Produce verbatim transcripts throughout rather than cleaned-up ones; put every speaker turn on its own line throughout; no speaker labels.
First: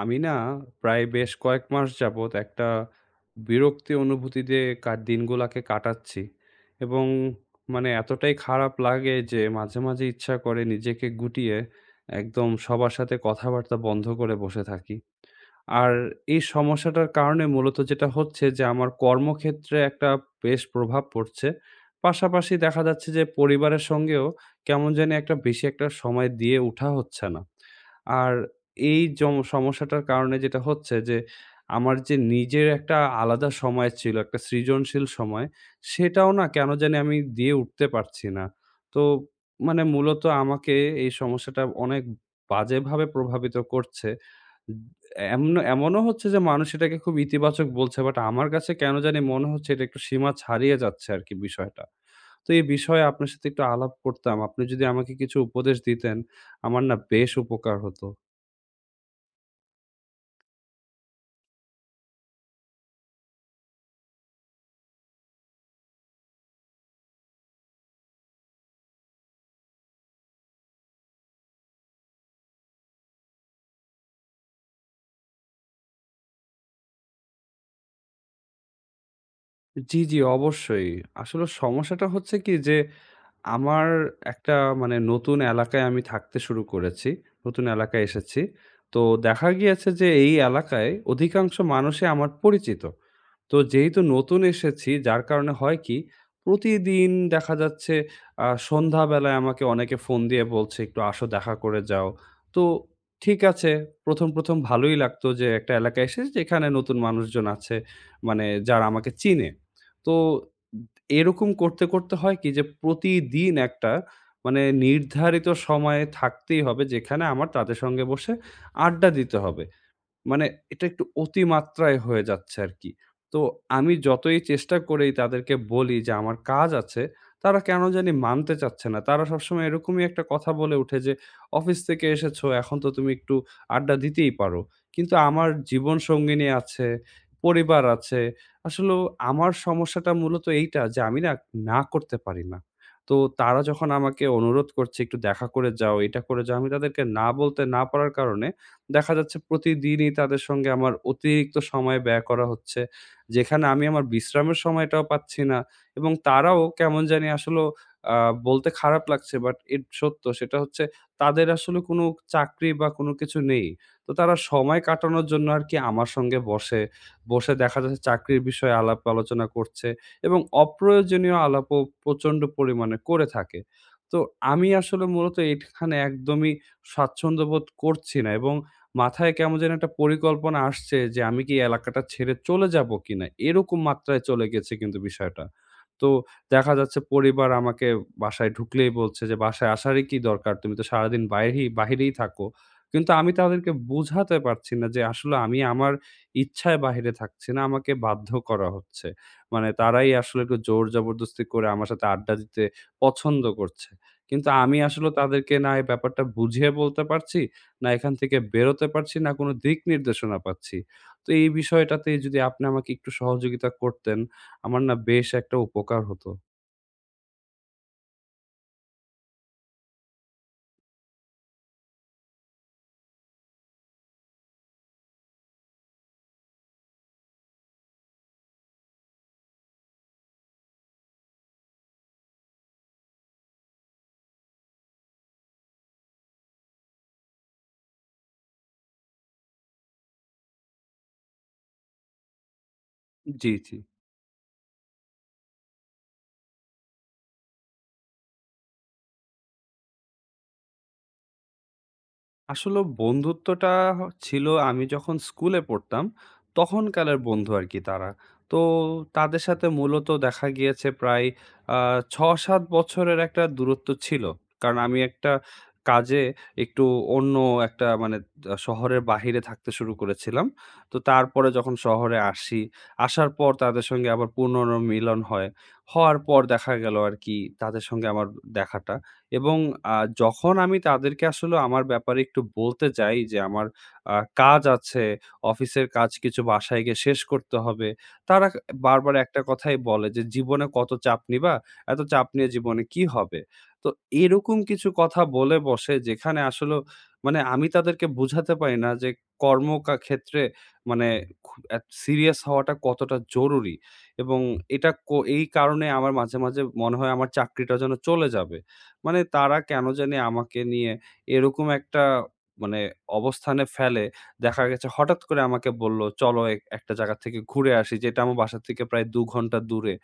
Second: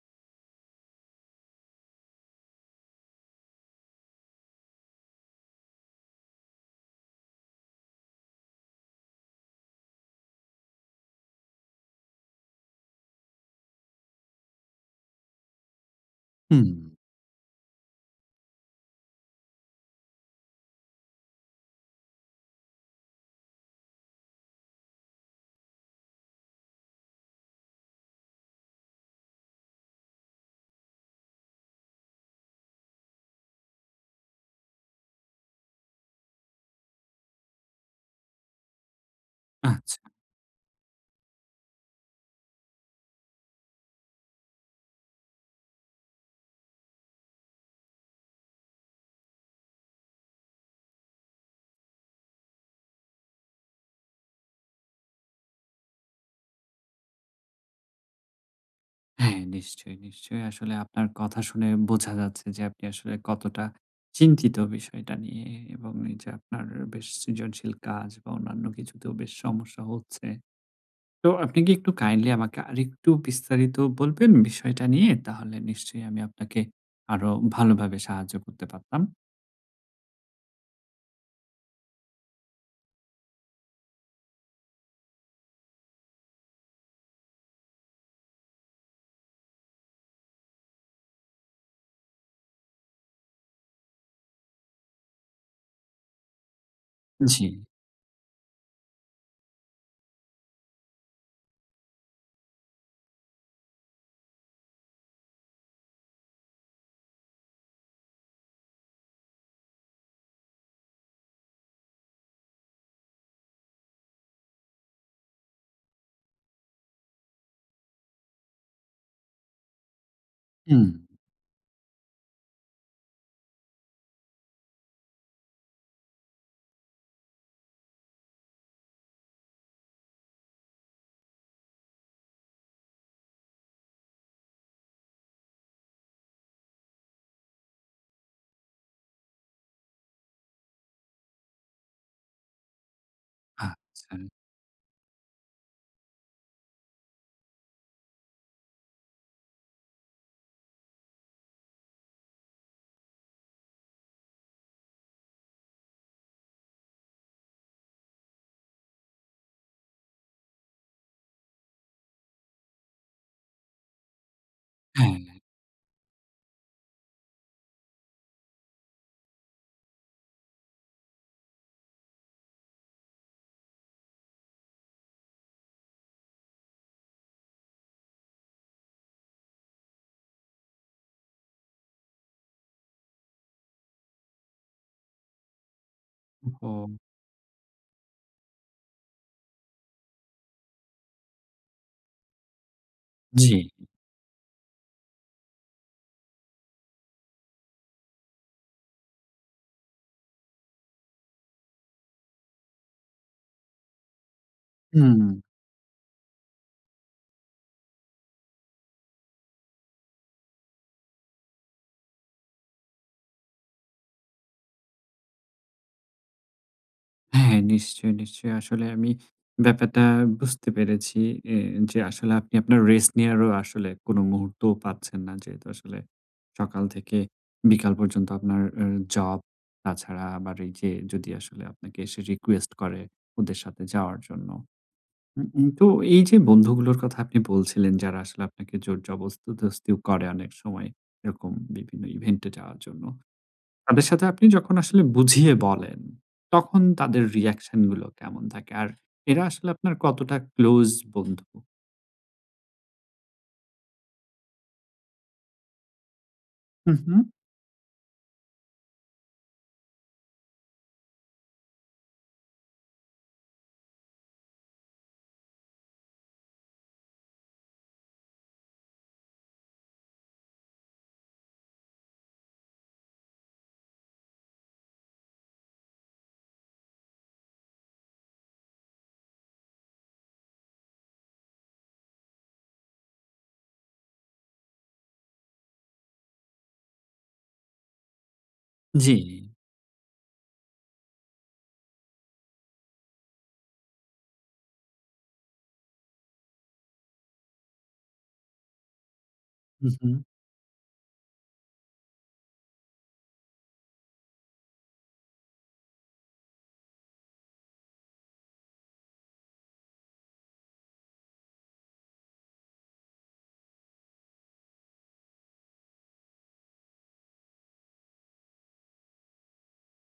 আমি না প্রায় বেশ কয়েক মাস যাবত একটা বিরক্তি অনুভূতিতে কা দিনগুলাকে কাটাচ্ছি এবং মানে এতটাই খারাপ লাগে যে মাঝে, মাঝে ইচ্ছা করে নিজেকে গুটিয়ে একদম সবার সাথে কথাবার্তা বন্ধ করে বসে থাকি। আর এই
হুম,
সমস্যাটার কারণে মূলত যেটা হচ্ছে যে আমার কর্মক্ষেত্রে একটা বেশ প্রভাব পড়ছে। পাশাপাশি দেখা যাচ্ছে যে পরিবারের সঙ্গেও কেমন জানি একটা বেশি একটা সময় দিয়ে উঠা হচ্ছে না। আর এই জম সমস্যাটার কারণে যেটা হচ্ছে যে আমার যে নিজের একটা আলাদা সময় ছিল, একটা সৃজনশীল সময়, সেটাও না কেন জানি আমি দিয়ে উঠতে পারছি না। তো মানে
আচ্ছা।
মূলত আমাকে এই সমস্যাটা অনেক বাজেভাবে প্রভাবিত করছে। এমন এমনও হচ্ছে যে মানুষ এটাকে খুব ইতিবাচক বলছে। বাট আমার কাছে কেন জানি মনে হচ্ছে এটা একটু সীমা ছাড়িয়ে যাচ্ছে আরকি বিষয়টা। তো এই বিষয়ে আপনার সাথে একটু আলাপ করতাম। আপনি যদি আমাকে কিছু উপদেশ দিতেন, আমার না বেশ উপকার হতো।
হ্যাঁ, নিশ্চয়ই, নিশ্চয়ই। আসলে আপনার কথা শুনে বোঝা যাচ্ছে যে আপনি আসলে কতটা চিন্তিত বিষয়টা নিয়ে এবং এই যে আপনার বেশ সৃজনশীল কাজ বা অন্যান্য কিছুতেও বেশ সমস্যা হচ্ছে। তো আপনি কি একটু কাইন্ডলি আমাকে আরেকটু বিস্তারিত বলবেন বিষয়টা নিয়ে? তাহলে নিশ্চয়ই আমি আপনাকে আরো ভালোভাবে সাহায্য করতে পারতাম।
জি, জি অবশ্যই। আসলে সমস্যাটা হচ্ছে কি যে, আমার একটা মানে নতুন এলাকায় আমি থাকতে শুরু করেছি। নতুন এলাকায় এসেছি। তো দেখা গিয়েছে যে এই এলাকায় অধিকাংশ মানুষই আমার পরিচিত। তো যেহেতু নতুন এসেছি যার কারণে হয় কি, প্রতিদিন
জি,
দেখা যাচ্ছে আ সন্ধ্যাবেলায় আমাকে অনেকে ফোন দিয়ে বলছে, "একটু আসো দেখা করে যাও।" তো ঠিক আছে, ১ম, ১ম ভালোই লাগতো যে একটা এলাকায় এসেছি যেখানে নতুন মানুষজন আছে, মানে যারা আমাকে চিনে। তো এরকম করতে, করতে হয় কি যে প্রতিদিন একটা মানে নির্ধারিত সময়ে থাকতেই হবে যেখানে আমার তাদের সঙ্গে বসে আড্ডা দিতে হবে। মানে এটা
হুম,
একটু অতিমাত্রায় হয়ে যাচ্ছে আরকি। তো আমি যতই চেষ্টা করি তাদেরকে বলি যে আমার কাজ আছে, তারা কেন জানি মানতে চাচ্ছে না। তারা সবসময় এরকমই একটা কথা বলে উঠে যে, "অফিস থেকে এসেছো, এখন তো তুমি একটু আড্ডা দিতেই পারো।" কিন্তু আমার জীবনসঙ্গিনী আছে, পরিবার আছে। আসলেও আমার সমস্যাটা মূলত এইটা যে আমি না, না করতে পারি না। তো তারা যখন
আচ্ছা।
আমাকে অনুরোধ করছে, "একটু দেখা করে যাও, এটা করে যাও।" আমি তাদেরকে না বলতে না পারার কারণে দেখা যাচ্ছে প্রতিদিনই তাদের সঙ্গে আমার অতিরিক্ত সময় ব্যয় করা হচ্ছে। যেখানে আমি আমার বিশ্রামের সময়টাও পাচ্ছি না এবং তারাও কেমন জানি আসলেও আ বলতে খারাপ লাগছে বাট ইট সত্য। সেটা হচ্ছে তাদের আসলে কোনো চাকরি বা কোনো কিছু নেই। তো তারা সময়
হ্যাঁ,
কাটানোর জন্য আরকি আমার সঙ্গে বসে। বসে দেখা যাচ্ছে চাকরির বিষয়ে আলাপ আলোচনা করছে এবং অপ্রয়োজনীয় আলাপও প্রচণ্ড পরিমাণে করে থাকে। তো আমি আসলে মূলত এখানে একদমই স্বাচ্ছন্দ্য বোধ করছি না এবং মাথায় কেমন যেন একটা পরিকল্পনা আসছে যে আমি কি এলাকাটা ছেড়ে চলে যাবো কিনা? এরকম মাত্রায় চলে গেছে কিন্তু বিষয়টা। তো
ওহো!
দেখা যাচ্ছে পরিবার আমাকে বাসায় ঢুকলেই বলছে যে, "বাসায় আসারই কি দরকার? তুমি তো সারাদিন বাইরেই বাহিরেই থাকো।" কিন্তু আমি
জি,
তাদেরকে বুঝাতে পারছি না যে আসলে আমি আমার ইচ্ছায় বাহিরে থাকছি না, আমাকে বাধ্য করা হচ্ছে। মানে তারাই আসলে একটু জোর জবরদস্তি করে আমার সাথে আড্ডা দিতে পছন্দ করছে। কিন্তু আমি আসলে
হুম।
তাদেরকে না এই ব্যাপারটা বুঝিয়ে বলতে পারছি। না এখান থেকে বেরোতে পারছি, না কোনো দিক নির্দেশনা পাচ্ছি। তো এই বিষয়টাতে যদি আপনি আমাকে একটু সহযোগিতা করতেন, আমার না বেশ একটা উপকার হতো।
হ্যাঁ, নিশ্চয়ই, নিশ্চয়ই। আসলে আমি ব্যাপারটা বুঝতে পেরেছি এ যে আসলে আপনি আপনার রেস্ট নেওয়ারও আসলে কোনো মুহূর্তও পাচ্ছেন না। যেহেতু আসলে সকাল থেকে বিকাল পর্যন্ত আপনার আ জব, তাছাড়া আবার এই যে যদি আসলে আপনাকে এসে রিকোয়েস্ট করে ওদের সাথে যাওয়ার জন্য। উম উম তো এই যে বন্ধুগুলোর কথা আপনি বলছিলেন যারা আসলে আপনাকে জোর জবরদস্তিও করে অনেক সময় এরকম বিভিন্ন ইভেন্টে যাওয়ার জন্য।
জি, জি।
তাদের সাথে আপনি যখন আসলে বুঝিয়ে বলেন, তখন তাদের রিঅ্যাকশন গুলো কেমন থাকে? আর এরা আসলে আপনার কতটা ক্লোজ বন্ধু?
আসলে বন্ধুত্বটা হ ছিল আমি যখন স্কুলে পড়তাম,
হু, হু।
তখনকালের বন্ধু আরকি তারা। তো তাদের সাথে মূলত দেখা গিয়েছে প্রায় আ ছয় সাত বছরের একটা দূরত্ব ছিল। কারণ আমি একটা কাজে একটু অন্য একটা মানে আ শহরের বাহিরে থাকতে শুরু করেছিলাম। তো তারপরে যখন শহরে আসি, আসার পর তাদের সঙ্গে আবার পুনর্মিলন হয়। হওয়ার পর দেখা গেল আরকি তাদের সঙ্গে আমার দেখাটা। এবং আ যখন আমি তাদেরকে আসলে আমার ব্যাপারে একটু বলতে যাই যে, আমার আ কাজ আছে, অফিসের কাজ কিছু বাসায় গিয়ে শেষ করতে হবে। তারা ক বারবার
জি।
একটা কথাই বলে যে, "জীবনে কত চাপ নিবা? এত চাপ নিয়ে জীবনে কি হবে?" তো এরকম কিছু কথা বলে বসে যেখানে আসলেও মানে আমি তাদেরকে বুঝাতে পারি না যে, কর্ম
হু,
কা
হু।
ক্ষেত্রে মানে খু এত সিরিয়াস হওয়াটা কতটা জরুরি এবং এটা কো এই কারণে আমার মাঝে, মাঝে মনে হয় আমার চাকরিটা যেন চলে যাবে। মানে তারা কেন জানি আমাকে নিয়ে এরকম একটা মানে অবস্থানে ফেলে। দেখা গেছে হঠাৎ করে আমাকে বলল, "চলো এক একটা জায়গা থেকে ঘুরে আসি।" যেটা আমার বাসা থেকে প্রায় দুই ঘন্টা দূরে।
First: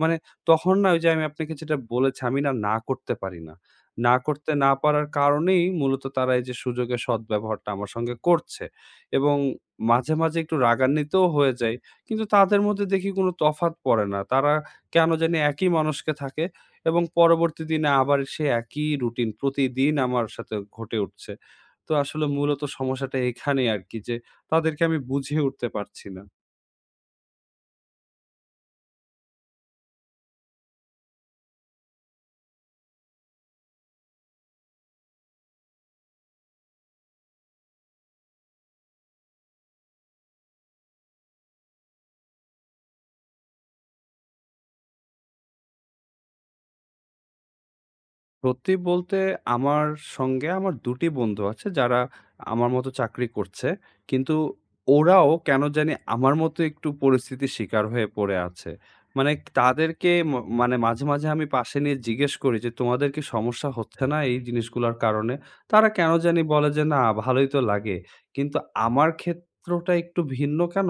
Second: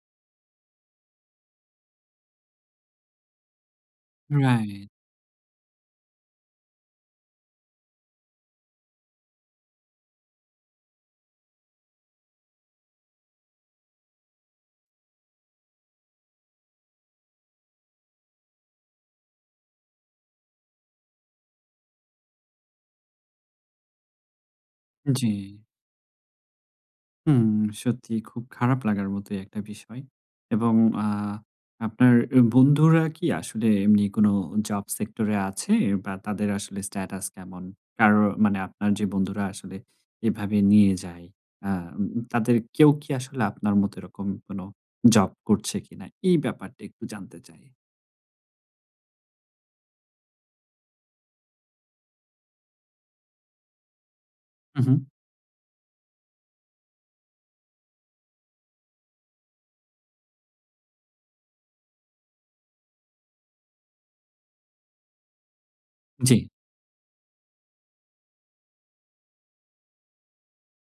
মানে তখন না ওই যে আমি আপনাকে যেটা বলেছি, আমি না, না করতে পারি না। না করতে না
রাইট।
পারার কারণেই মূলত তারা এই যে সুযোগের সদ্ব্যবহারটা আমার সঙ্গে করছে। এবং মাঝে, মাঝে একটু রাগান্বিতও হয়ে যাই। কিন্তু তাদের মধ্যে দেখি কোনো তফাৎ পড়ে না। তারা কেন জানি একই মানুষকে থাকে এবং পরবর্তী দিনে আবার সে একই রুটিন প্রতিদিন আমার সাথে ঘটে উঠছে। তো আসলে মূলত সমস্যাটা এখানেই আরকি যে তাদেরকে আমি
জি।
বুঝিয়ে উঠতে পারছি না।
হুম, সত্যি খুব খারাপ লাগার মতোই একটা বিষয়। এবং আ আপনার এ বন্ধুরা কি আসলে এমনি কোনো জব সেক্টর এ আছে বা তাদের আসলে স্ট্যাটাস কেমন? কারো মানে আপনার যে বন্ধুরা আসলে এভাবে নিয়ে যায়, আ উম তাদের কেউ কি আসলে আপনার মতো এরকম কোনো জব করছে কিনা? এই ব্যাপারটা একটু জানতে চাই।
সত্যি বলতে আমার সঙ্গে আমার দুই টি বন্ধু আছে যারা আমার মতো চাকরি করছে। কিন্তু
হু, হু।
ওরাও কেন জানি আমার মতো একটু পরিস্থিতির শিকার হয়ে পড়ে আছে। মানে তাদেরকে ম মানে মাঝে, মাঝে আমি পাশে নিয়ে জিজ্ঞেস করি যে, "তোমাদের কি সমস্যা হচ্ছে না এই জিনিসগুলার কারণে?" তারা কেন
জি,
জানি বলে যে, "না ভালোই তো লাগে।" কিন্তু আমার ক্ষেত্রটা একটু ভিন্ন কেন?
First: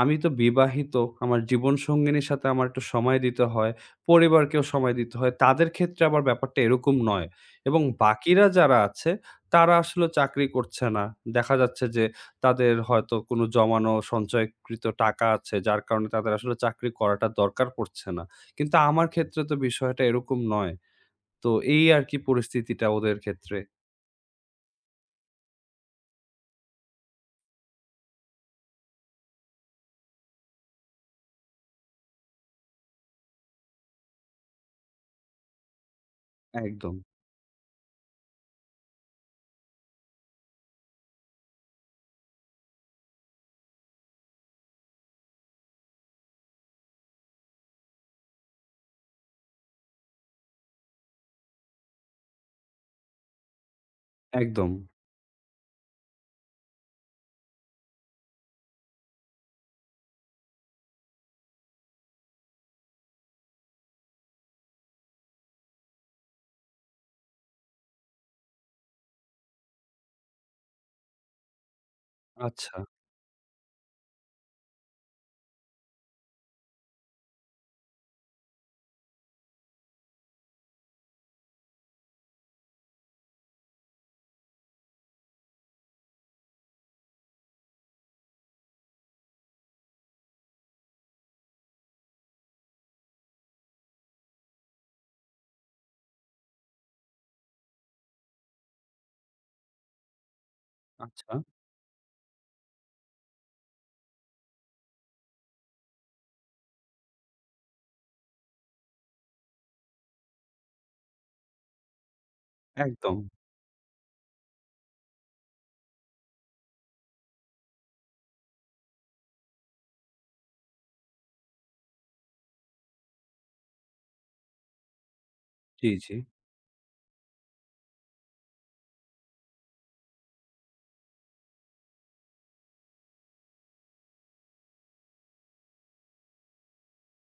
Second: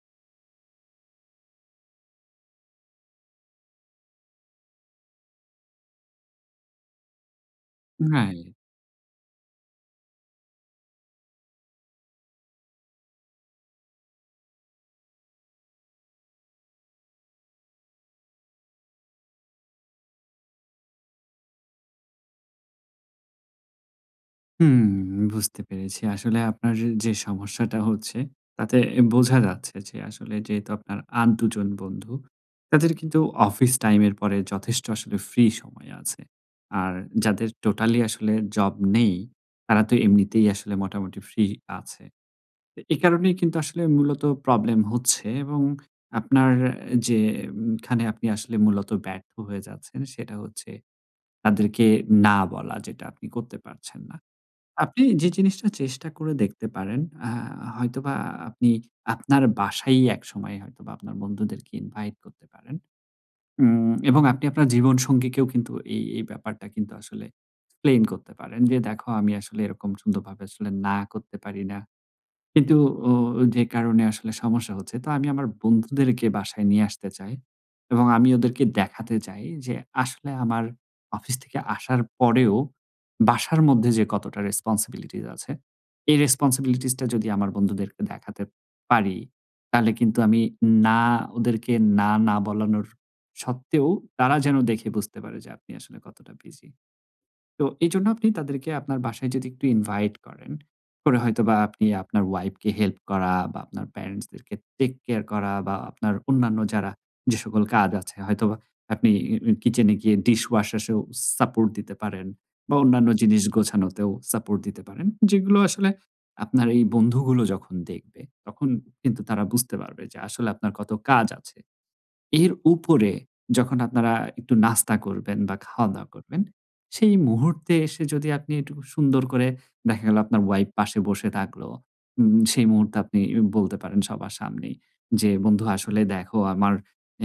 আমি তো বিবাহিত, আমার জীবনসঙ্গিনীর সাথে আমার একটু সময় দিতে হয়। পরিবারকেও সময় দিতে হয়। তাদের ক্ষেত্রে আবার ব্যাপারটা এরকম নয় এবং বাকিরা
রাইট।
যারা আছে তারা আসলে চাকরি করছে না। দেখা যাচ্ছে যে তাদের হয়তো কোনো জমানো সঞ্চয়কৃত টাকা আছে যার কারণে তাদের আসলে চাকরি করাটা দরকার পড়ছে না। কিন্তু আমার ক্ষেত্রে তো বিষয়টা এরকম নয়। তো এই আরকি পরিস্থিতিটা ওদের ক্ষেত্রে।
হুম, বুঝতে পেরেছি। আসলে আপনার যে সমস্যাটা হচ্ছে তাতে বোঝা যাচ্ছে যে আসলে যেহেতু আপনার আর দুই জন বন্ধু, তাদের কিন্তু অফিস টাইমের পরে যথেষ্ট আসলে ফ্রি সময় আছে। আর
একদম,
যাদের টোটালি আসলে জব নেই, তারা তো এমনিতেই আসলে মোটামুটি ফ্রি আছে। তো এ কারণেই কিন্তু আসলে মূলত প্রবলেম হচ্ছে, এবং আপনার যে খানে আপনি আসলে মূলত ব্যর্থ হয়ে যাচ্ছেন সেটা হচ্ছে তাদেরকে না বলা, যেটা আপনি করতে পারছেন না।
একদম।
আপনি যে জিনিসটা চেষ্টা করে দেখতে পারেন, আ হয়তোবা আপনি আপনার বাসায়ই একসময় হয়তোবা আপনার বন্ধুদেরকে ইনভাইট করতে পারেন। উম, এবং আপনি আপনার জীবনসঙ্গীকেও কিন্তু এই, এই ব্যাপারটা কিন্তু আসলে এক্সপ্লেইন করতে পারেন যে, "দেখো আমি আসলে এরকম সুন্দরভাবে আসলে না করতে পারি না।"
আচ্ছা,
কিন্তু ও যে কারণে আসলে সমস্যা হচ্ছে। তো আমি আমার বন্ধুদেরকে বাসায় নিয়ে আসতে চাই এবং আমি ওদেরকে দেখাতে চাই যে আসলে আমার অফিস থেকে আসার পরেও বাসার মধ্যে যে কতটা রেসপনসিবিলিটিস আছে, এই রেসপনসিবিলিটিস টা যদি আমার বন্ধুদেরকে দেখাতে পারি, তাহলে কিন্তু আমি না ওদেরকে না, না বলানোর সত্ত্বেও তারা যেন দেখে বুঝতে পারে যে আপনি আসলে কতটা বিজি। তো এজন্য আপনি তাদেরকে আপনার বাসায় যদি একটু ইনভাইট করেন, করে
আচ্ছা।
হয়তোবা আপনি আপনার ওয়াইফকে হেল্প করা বা আপনার প্যারেন্টস দেরকে টেক কেয়ার করা বা আপনার অন্যান্য যারা, যে সকল কাজ আছে, হয়তোবা আপনি ই ই কিচেনে গিয়ে ডিশ ওয়াশাসেও সাপোর্ট দিতে পারেন বা অন্যান্য
একদম।
জিনিস গোছানোতেও সাপোর্ট দিতে পারেন। যেগুলো আসলে আপনার এই বন্ধুগুলো যখন দেখবে, তখন কিন্তু তারা বুঝতে পারবে যে আসলে আপনার কত কাজ আছে। এর উপরে যখন আপনারা একটু নাস্তা করবেন বা
জি,
খাওয়া-দাওয়া
জি।
করবেন, সেই মুহূর্তে এসে যদি আপনি একটু সুন্দর করে, দেখা গেল আপনার ওয়াইফ পাশে বসে থাকলো। উম, সেই মুহূর্তে আপনি বলতে পারেন সবার সামনেই যে, "বন্ধু আসলে দেখো আমার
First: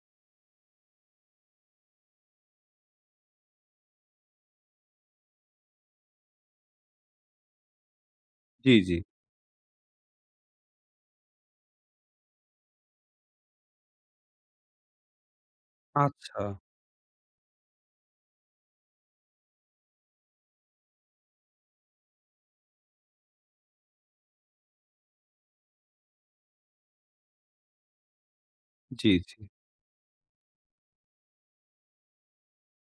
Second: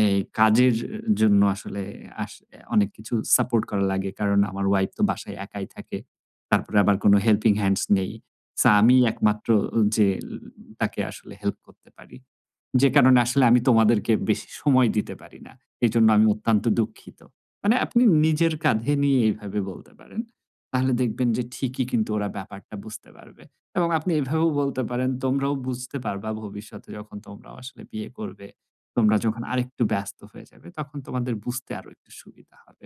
এই কাজের জন্য আসলে আস অনেক কিছু সাপোর্ট করা লাগে। কারণ আমার ওয়াইফ তো বাসায় একাই থাকে। তারপরে আবার কোনো হেল্পিং হ্যান্ডস নেই। সো
জি, জি।
আমিই একমাত্র যে তাকে আসলে হেল্প করতে পারি।" যে কারণে আসলে আমি তোমাদেরকে বেশি সময় দিতে পারি না। এজন্য আমি
আচ্ছা।
অত্যন্ত দুঃখিত। মানে আপনি নিজের কাঁধে নিয়ে এভাবে বলতে পারেন। তাহলে দেখবেন যে ঠিকই কিন্তু ওরা ব্যাপারটা বুঝতে পারবে। এবং আপনি এভাবেও বলতে পারেন, তোমরাও বুঝতে পারবা ভবিষ্যতে যখন তোমরাও আসলে বিয়ে করবে,
জি,
তোমরা
জি।
যখন আরেকটু ব্যস্ত হয়ে যাবে, তখন তোমাদের বুঝতে আরো একটু সুবিধা হবে।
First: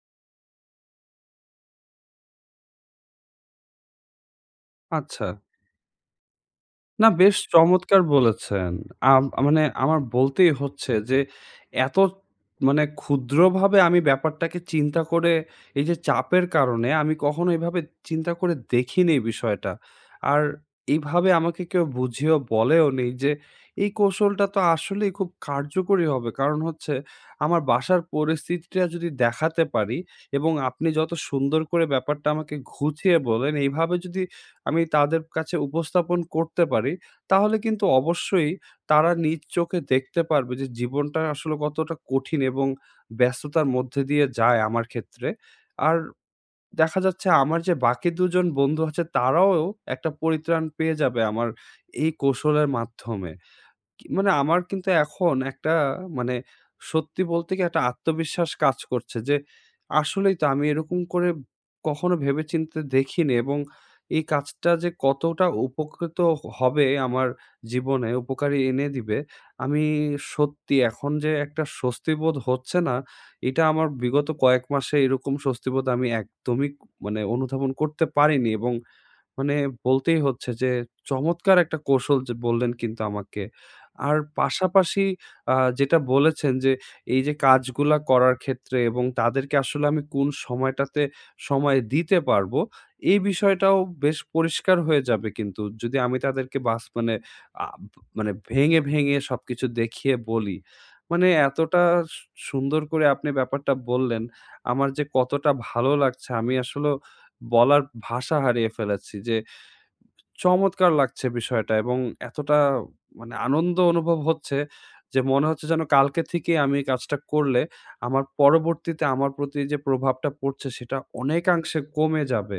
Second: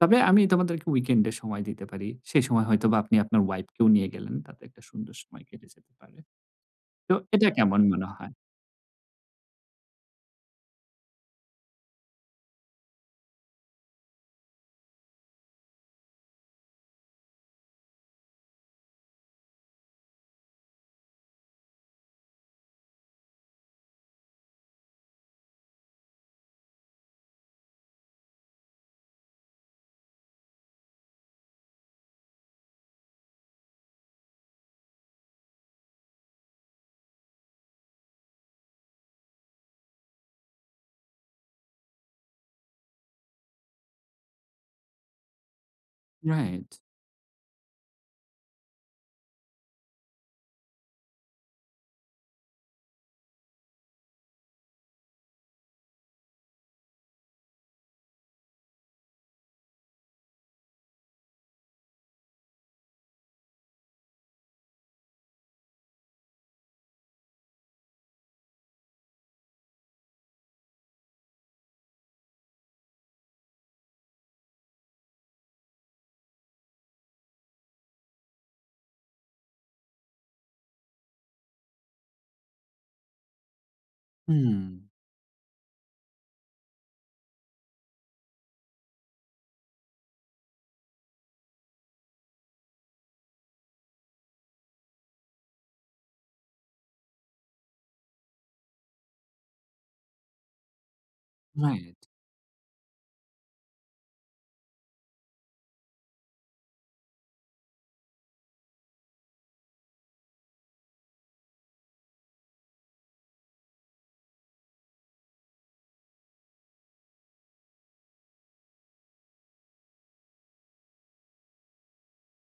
তবে আমি তোমাদেরকে উইকেন্ডে সময় দিতে পারি। সেই সময় হয়তোবা আপনি আপনার ওয়াইফ কেও নিয়ে গেলেন। তাতে একটা সুন্দর
আচ্ছা।
সময় কেটে যেতে পারে।
না,
তো
বেশ
এটা কেমন
চমৎকার
মনে হয়?
বলেছেন। আম মানে আমার বলতেই হচ্ছে যে, এত মানে ক্ষুদ্রভাবে আমি ব্যাপারটাকে চিন্তা করে এই যে চাপের কারণে আমি কখনো এভাবে চিন্তা করে দেখিনি এই বিষয়টা। আর এইভাবে আমাকে কেউ বুঝিয়েও বলেও নি যে, এই কৌশলটা তো আসলেই খুব কার্যকরী হবে। কারণ হচ্ছে আমার বাসার পরিস্থিতিটা যদি দেখাতে পারি এবং আপনি যত সুন্দর করে ব্যাপারটা আমাকে ঘুচিয়ে বলেন, এইভাবে যদি আমি তাদের কাছে উপস্থাপন করতে পারি, তাহলে কিন্তু অবশ্যই তারা নিজ চোখে দেখতে পারবে যে জীবনটা আসলে কতটা কঠিন এবং ব্যস্ততার মধ্যে দিয়ে যায় আমার ক্ষেত্রে। আর
রাইট।
দেখা যাচ্ছে আমার যে বাকি দুই জন বন্ধু আছে তারাও একটা পরিত্রাণ পেয়ে যাবে আমার এই কৌশলের মাধ্যমে। কি মানে আমার কিন্তু এখন একটা মানে সত্যি বলতে কি একটা আত্মবিশ্বাস কাজ করছে যে আসলেই তো আমি এরকম করে কখনো ভেবেচিন্তে দেখিনি এবং এই কাজটা যে কতটা উপকৃত হবে আমার জীবনে উপকারী এনে দিবে আমি সত্যি এখন যে একটা স্বস্তিবোধ হচ্ছে না এটা আমার বিগত কয়েক মাসে এরকম স্বস্তিবোধ আমি একদমই মানে অনুধাবন করতে পারিনি এবং মানে বলতেই হচ্ছে যে চমৎকার একটা কৌশল যে বললেন কিন্তু আমাকে। আর
হুম।
পাশাপাশি আ যেটা বলেছেন যে এই যে কাজগুলা করার ক্ষেত্রে এবং তাদেরকে আসলে আমি কোন সময়টাতে সময় দিতে পারবো, এই বিষয়টাও বেশ পরিষ্কার হয়ে যাবে কিন্তু। যদি আমি তাদেরকে বাস মানে আ মানে ভেঙে, ভেঙে সবকিছু দেখিয়ে বলি। মানে এতটা
রাইট।
সু সুন্দর করে আপনি ব্যাপারটা বললেন, আমার যে কতটা ভালো লাগছে আমি আসলেও বলার ভাষা হারিয়ে ফেলেছি যে চমৎকার লাগছে বিষয়টা এবং এতটা মানে আনন্দ অনুভব হচ্ছে যে মনে হচ্ছে যেন কালকে থেকে আমি এই কাজটা করলে আমার পরবর্তীতে আমার প্রতি যে প্রভাবটা পড়ছে সেটা অনেকাংশে কমে যাবে।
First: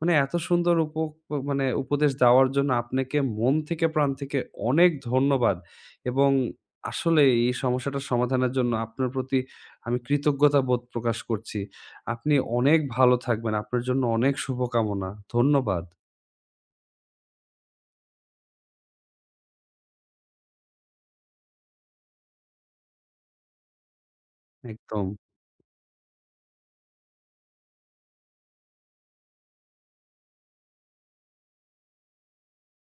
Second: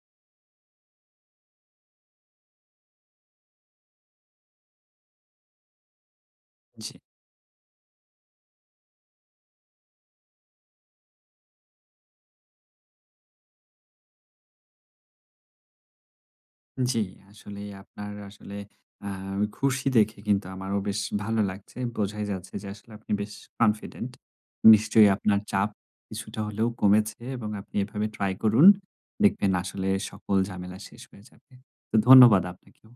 মানে এত সুন্দর উপ মানে উপদেশ দেওয়ার জন্য আপনাকে মন থেকে প্রাণ থেকে অনেক ধন্যবাদ এবং
জি,
আসলে এই সমস্যাটার সমাধানের জন্য আপনার প্রতি আমি কৃতজ্ঞতা বোধ প্রকাশ করছি। আপনি অনেক ভালো থাকবেন। আপনার জন্য অনেক শুভকামনা। ধন্যবাদ।
জি। আসলেই আপনার আসলে আ খুশি দেখে কিন্তু আমারও বেশ ভালো লাগছে। বোঝাই যাচ্ছে যে আসলে আপনি বেশ কনফিডেন্ট।
একদম।
নিশ্চয়ই আপনার চাপ কিছুটা হলেও কমেছে এবং আপনি এভাবে ট্রাই করুন। দেখবেন আসলে সকল ঝামেলা শেষ হয়ে যাবে। তো ধন্যবাদ আপনাকেও।